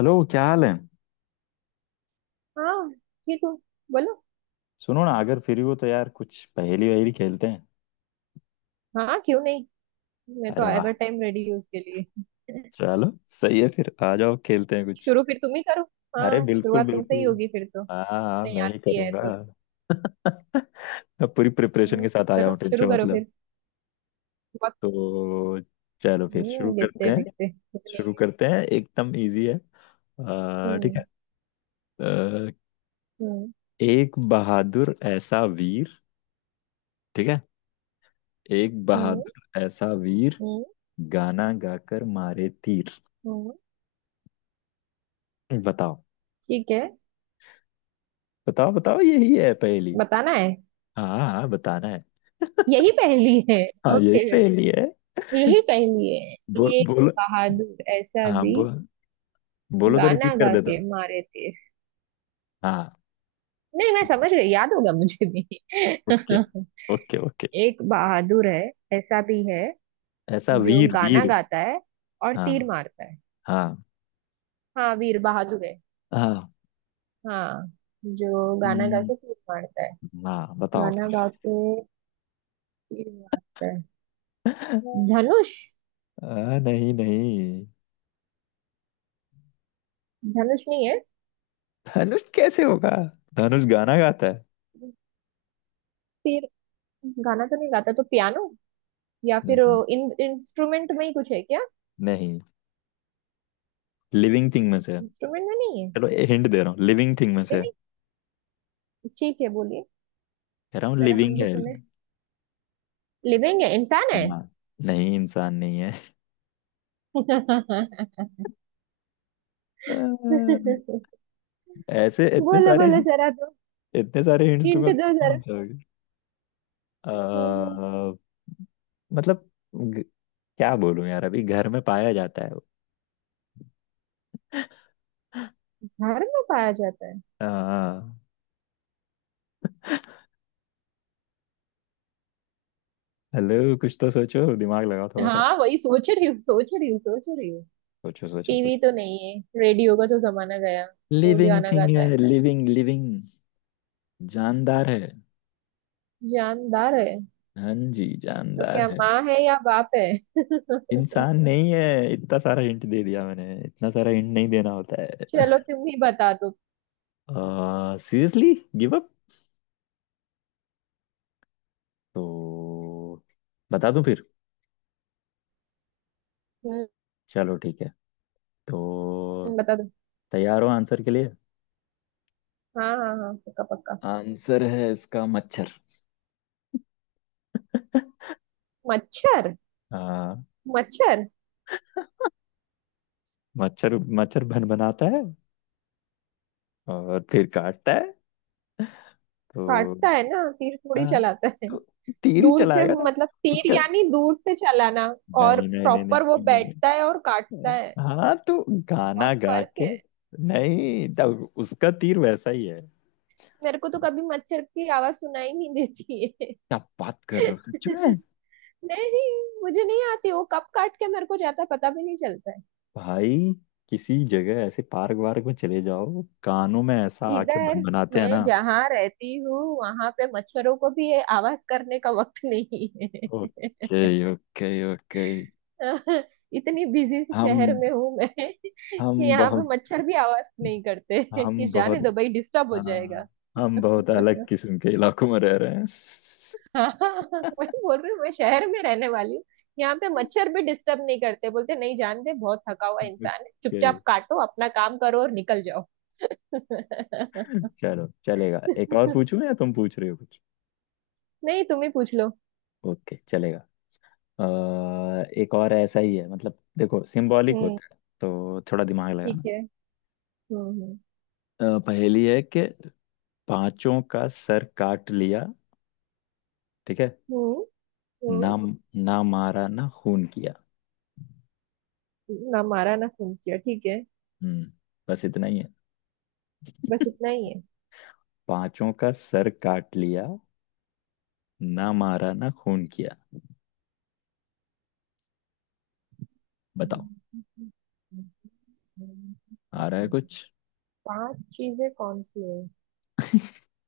Hello, क्या हाल है? हाँ ठीक हो बोलो। सुनो ना, अगर फ्री हो तो यार कुछ पहेली वहेली खेलते हैं। हाँ क्यों नहीं। मैं अरे तो वाह। एवर टाइम रेडी हूँ उसके लिए। चलो, सही है, फिर आ जाओ खेलते हैं कुछ। शुरू फिर तुम ही करो। अरे, हाँ बिल्कुल शुरुआत तुमसे बिल्कुल। ही होगी फिर तो। हाँ हाँ, नहीं मैं ही आती है करूँगा। तो। मैं पूरी प्रिपरेशन हम्म, के साथ आया हूँ, चलो टेंशन शुरू करो मतलब। फिर। बहुत। तो चलो फिर शुरू करते हैं। देखते हैं कितनी। शुरू करते हैं, एकदम इजी है। ठीक है। हम्म। आ, हम्म। एक बहादुर ऐसा वीर, ठीक है, एक हम्म। बहादुर ऐसा वीर, हम्म। गाना गाकर मारे तीर। हम्म, बताओ। ठीक है। बताओ बताओ, यही है पहेली। बताना है। हाँ हाँ, बताना है। यही पहेली है। हाँ, यही ओके। पहेली है। यही पहेली है। बोल एक बोलो। बहादुर ऐसा हाँ भी। बोल, बोलो तो गाना रिपीट कर गा देता के हूँ। मारे थे। हाँ। नहीं मैं समझ गई याद होगा मुझे भी। Okay okay okay. एक बहादुर है ऐसा भी है। ऐसा जो वीर गाना वीर। गाता है और तीर हाँ। मारता है। हाँ। हाँ वीर बहादुर है। हाँ। हाँ। जो गाना गा हम्म। के तीर मारता है। हाँ, बताओ गाना फिर। गा के तीर मारता है। धनुष। नहीं नहीं, धनुष नहीं है। धनुष कैसे होगा? धनुष गाना गाता है? तीर। गाना तो नहीं गाता तो पियानो या फिर। नहीं इन इंस्ट्रूमेंट में ही कुछ है क्या? नहीं, लिविंग थिंग में से है। इंस्ट्रूमेंट में नहीं है। चलो हिंट दे रहा हूँ, लिविंग थिंग में से है। लिविंग ठीक है बोलिए। कह रहा हूँ जरा हम लिविंग भी है। सुने। लिविंग है इंसान है। हाँ। नहीं, इंसान नहीं है। आ, ऐसे बोलो बोलो जरा दो। इतने सारे हिंट्स हिंट दूंगा तो दो जरा। पहुंच जाओगे। अ, हम्म, हम्म। मतलब, ग- क्या बोलूं यार, अभी घर में पाया जाता है वो। घर में पाया जाता है। हेलो, कुछ तो सोचो, दिमाग लगाओ थोड़ा सा। हाँ वही सोच रही हूँ सोच रही हूँ सोच रही हूँ। सोचो सोचो टीवी सोचो। तो नहीं है रेडियो का तो जमाना गया। वो लिविंग गाना थिंग गाता है। है, लिविंग लिविंग। जानदार है। जानदार है। हाँ जी, तो जानदार क्या है। माँ है या बाप है। इंसान नहीं है, इतना सारा हिंट दे दिया मैंने, इतना सारा हिंट नहीं देना होता है। चलो तुम ही बता दो। सीरियसली। Give up. तो बता दूं फिर? हम्म। चलो ठीक है। तो बता दो। तैयार हो आंसर के लिए? हाँ हाँ हाँ पक्का पक्का। आंसर है इसका मच्छर। मच्छर। हाँ, मच्छर। मच्छर। मच्छर भन बनाता है, और फिर काटता है। तो काटता है ना तीर थोड़ी हाँ, चलाता है। तो तीर ही दूर से चलाएगा ना मतलब तीर उसका। यानी दूर से चलाना। और नहीं नहीं नहीं नहीं प्रॉपर वो नहीं, नहीं, बैठता है और काटता नहीं। है। हाँ तो, गाना बहुत गा फर्क के, है। नहीं, तब उसका तीर वैसा ही है। मेरे को तो कभी मच्छर की आवाज सुनाई नहीं देती है। क्या बात कर रहे हो, सच में? नहीं। मुझे नहीं आती वो कब काट के मेरे को जाता है पता भी नहीं चलता है। भाई, किसी जगह ऐसे पार्क वार्क में चले जाओ, कानों में ऐसा आके इधर। बन बनाते हैं ना। मैं जहाँ रहती हूँ वहां पे मच्छरों को भी ये आवाज करने का वक्त नहीं है। Okay okay okay. इतनी बिजी शहर हम में हूँ मैं। कि हम यहाँ पे बहुत मच्छर भी आवाज नहीं करते। कि हम बहुत जाने दो भाई डिस्टर्ब हो हाँ, जाएगा। हम बहुत अलग किस्म के इलाकों में रह रहे हैं। हाँ। वही बोल रही हूँ मैं शहर में रहने वाली हूँ। यहाँ पे मच्छर भी डिस्टर्ब नहीं करते बोलते नहीं जानते बहुत थका हुआ इंसान है ओके। चुपचाप काटो अपना काम करो और निकल जाओ। चलो चलेगा, एक और पूछूं या तुम पूछ रहे हो कुछ? नहीं तुम ही पूछ लो। ओके, चलेगा। एक और ऐसा ही है, मतलब देखो सिंबॉलिक हम्म होता है तो थोड़ा दिमाग ठीक लगाना। है। हम्म। हम्म। पहेली है कि, पांचों का सर काट लिया, ठीक है, हम्म। ना ना मारा ना खून किया। ना मारा ना खून किया ठीक है। हम्म बस इतना ही है। बस इतना ही है। पांचों का सर काट लिया, ना मारा ना खून किया। बताओ, आ रहा है कुछ? पांच चीजें कौन सी है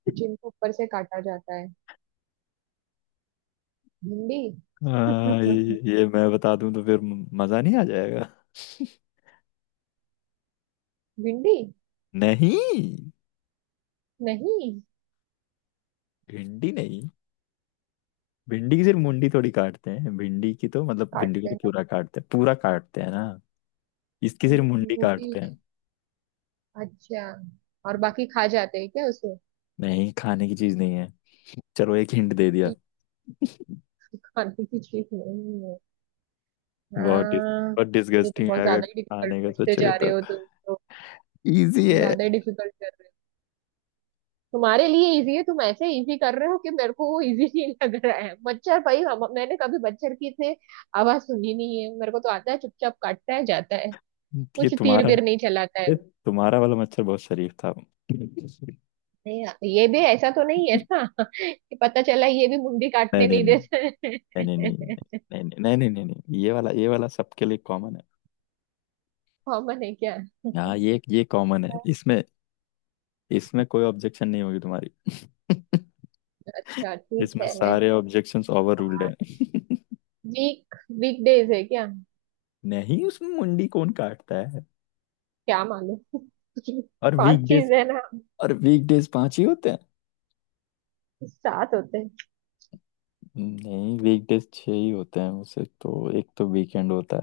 जिनको ऊपर से काटा जाता है? भिंडी। हाँ, ये मैं बता दूं तो फिर मजा नहीं आ जाएगा। भिंडी नहीं, नहीं। भिंडी नहीं। भिंडी की सिर्फ मुंडी थोड़ी काटते हैं, भिंडी की तो मतलब भिंडी को काटते तो हैं ना। पूरा काटते हैं, पूरा काटते हैं ना। इसकी सिर्फ मुंडी मूली। काटते हैं। अच्छा। और बाकी खा जाते हैं क्या उसे? नहीं, खाने की चीज नहीं है। चलो, एक हिंट दे दिया। ठीक। खाने की चीज नहीं है। बहुत डिस, हाँ। बहुत ये तो डिसगस्टिंग है बहुत अगर ज्यादा ही डिफिकल्ट खाने का पूछते सोचोगे जा रहे तो। हो तुम तो। इजी है। ज्यादा ही डिफिकल्ट कर रहे हो। तुम्हारे लिए इजी है तुम ऐसे इजी कर रहे हो कि मेरे को वो इजी नहीं लग रहा है मच्छर भाई हम मैंने कभी मच्छर की से आवाज सुनी नहीं है। मेरे को तो आता है चुपचाप काटता है जाता है। ये कुछ तीर तुम्हारा बीर नहीं चलाता है। ये तुम्हारा वाला मच्छर बहुत शरीफ था। नहीं नहीं। ये भी ऐसा तो नहीं है ना। कि पता चला ये भी मुंडी नहीं काटने नहीं नहीं देता है। नहीं नहीं नहीं नहीं नहीं नहीं नहीं नहीं नहीं, ये वाला, ये वाला सबके लिए कॉमन है। कॉमन है क्या? हाँ, ये कॉमन है इसमें। इसमें कोई ऑब्जेक्शन नहीं होगी तुम्हारी। अच्छा ठीक इसमें है। सारे ऑब्जेक्शंस ओवर रूल्ड है। वीक वीक डेज है क्या? नहीं, उसमें मुंडी कौन काटता है? क्या मालूम। और पांच वीकडेज चीज है ना। और वीकडेज पांच ही होते हैं। सात होते हैं। नहीं, वीकडेज छह ही होते हैं उसे तो, एक तो वीकेंड होता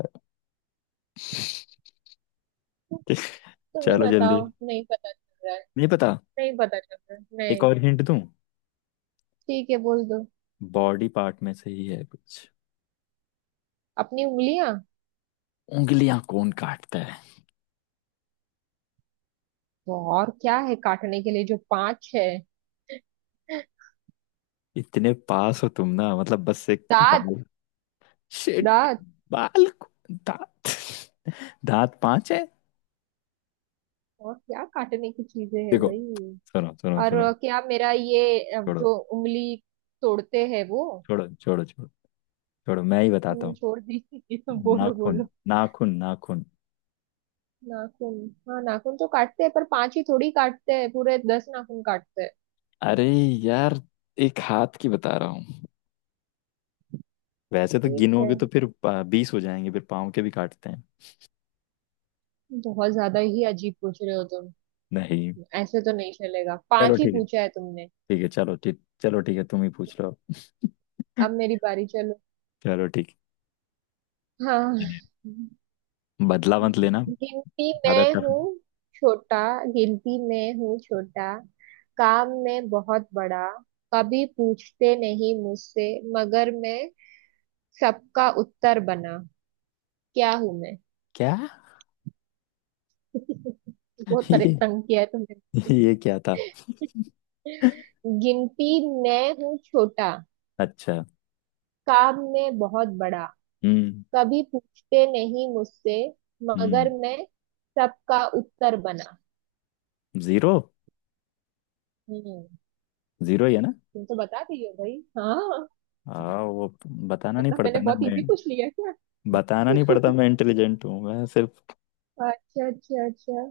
है। तुम्हें चलो जल्दी, बताओ नहीं पता चल रहा है। नहीं पता? नहीं पता चल रहा है एक नहीं। और हिंट दूं? ठीक है बोल दो। बॉडी पार्ट में से ही है कुछ। अपनी उंगलियां। उंगलियां कौन काटता है? तो और क्या है काटने के लिए जो पांच है? इतने पास हो तुम ना, मतलब बस एक दांत। बाल। शिट। दांत। बाल को- दांत? दांत पांच है? और क्या काटने की चीजें है देखो, भाई? सुनो सुनो सुनो। और। क्या मेरा ये छोड़ो जो उंगली तोड़ते हैं वो। छोड़ो छोड़ो। छोड़ो छोड़ो, मैं ही बताता हूँ। छोड़ दी। बोलो नाखून। बोलो। नाखून नाखून। नाखून। हाँ नाखून तो काटते हैं पर पांच ही थोड़ी काटते हैं पूरे दस नाखून काटते हैं। अरे यार, एक हाथ की बता रहा हूँ, वैसे तो ठीक है। गिनोगे तो फिर बीस हो जाएंगे, फिर पाँव के भी काटते हैं। बहुत ज्यादा ही अजीब पूछ रहे हो तुम। नहीं। ऐसे तो नहीं चलेगा चलो पांच ही ठीक है, पूछा है तुमने। ठीक है, चलो ठीक, चलो ठीक है, तुम ही पूछ लो। अब मेरी बारी चलो। चलो ठीक हाँ। है। बदला मत लेना, गिनती ज्यादा में टफ। हूँ छोटा गिनती में हूँ छोटा काम में बहुत बड़ा कभी पूछते नहीं मुझसे मगर मैं सबका उत्तर बना क्या हूं मैं। क्या? बहुत ये? तंग किया है तुमने। ये क्या था? गिनती मैं हूँ छोटा अच्छा। काम में बहुत बड़ा हम्म। कभी पूछते नहीं मुझसे मगर हम्म। मैं सबका उत्तर बना। जीरो। हम्म। जीरो ही है ना। तुम तो बता दिए भाई। हाँ। हाँ वो, बताना नहीं मतलब मैंने पड़ता ना बहुत मैं इजी पूछ लिया क्या? बताना नहीं पड़ता। मैं इंटेलिजेंट हूँ। मैं सिर्फ, अच्छा अच्छा अच्छा।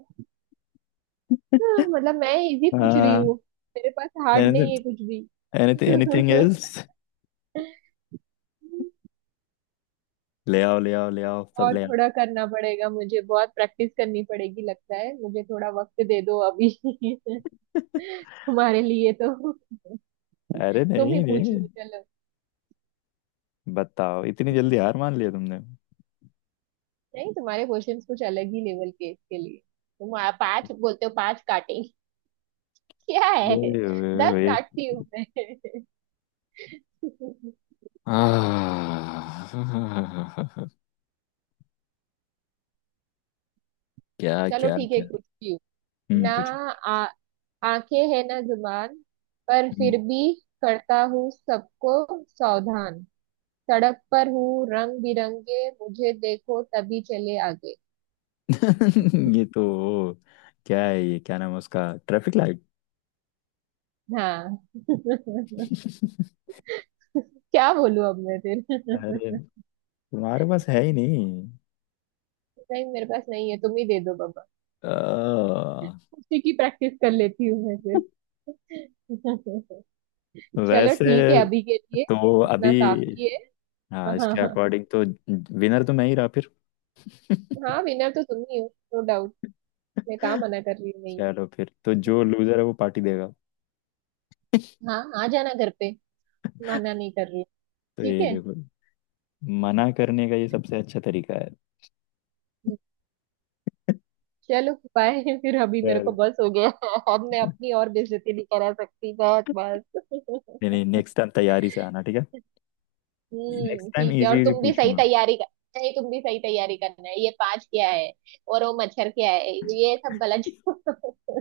हाँ, मतलब मैं इजी पूछ रही हूँ। मेरे पास हार्ड नहीं एनीथिंग है कुछ भी। Anything else? ले आओ ले आओ ले आओ, सब और ले आओ। थोड़ा करना पड़ेगा मुझे बहुत प्रैक्टिस करनी पड़ेगी लगता है मुझे थोड़ा वक्त दे दो अभी। तुम्हारे लिए तो अरे तुम ही नहीं पूछ नहीं, लो चलो। बताओ, इतनी जल्दी हार मान लिया तुमने? नहीं तुम्हारे क्वेश्चंस कुछ अलग ही लेवल के इसके लिए। तुम पांच बोलते हो पांच काटेंगे। क्या है? ओए, ओए, दस ओए। काटती हूँ मैं। आह, क्या चलो क्या ठीक है क्या। पूछती हूँ। हम्म, ना। पूछो। आ, आंखें है ना जुबान पर फिर हम्म। भी करता हूँ सबको सावधान। सड़क पर हूँ रंग बिरंगे मुझे देखो तभी चले आगे। ये तो, क्या है ये क्या नाम है उसका, ट्रैफिक लाइट? हाँ। क्या बोलूं अब मैं अरे, फिर। तुम्हारे पास है ही नहीं। नहीं मेरे पास नहीं है तुम ही दे दो बाबा। अ, उसी की प्रैक्टिस कर लेती हूँ मैं फिर। चलो वैसे ठीक है अभी के लिए तो अभी इतना काफी है। हाँ, हाँ इसके हाँ। अकॉर्डिंग तो विनर तो मैं ही रहा फिर। हाँ। विनर तो तुम ही हो। No doubt. मैं कहाँ मना कर रही हूँ? नहीं चलो फिर तो जो लूजर है वो पार्टी देगा। हाँ आ जाना घर पे। मना नहीं कर रही हूँ। तो ठीक ये है। देखो, मना करने का ये सबसे अच्छा तरीका है। चलो बाय। फिर अभी मेरे को चलो। बस हो गया। अब मैं अपनी और बेइज्जती नहीं करा सकती बहुत नहीं नहीं, बस। नेक्स्ट टाइम तैयारी से आना, ठीक है? नेक्स्ट टाइम ठीक है और इजी इजी तुम भी सही पूछूंगा। तैयारी कर। नहीं तुम भी सही तैयारी करना है ये पांच क्या है और वो मच्छर क्या है ये सब गलत।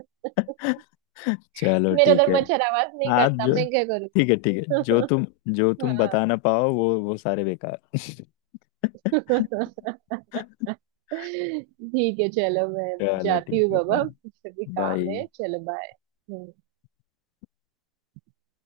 चलो मेरा ठीक उधर है। मच्छर आवाज नहीं आज करता जो मैं क्या करूँ। ठीक है ठीक है, जो तुम हाँ। बता ना पाओ वो सारे बेकार। ठीक है चलो मैं चलो जाती ठीक हूँ है, बाबा बाय मुझे भी बाय। काम है चलो बाय।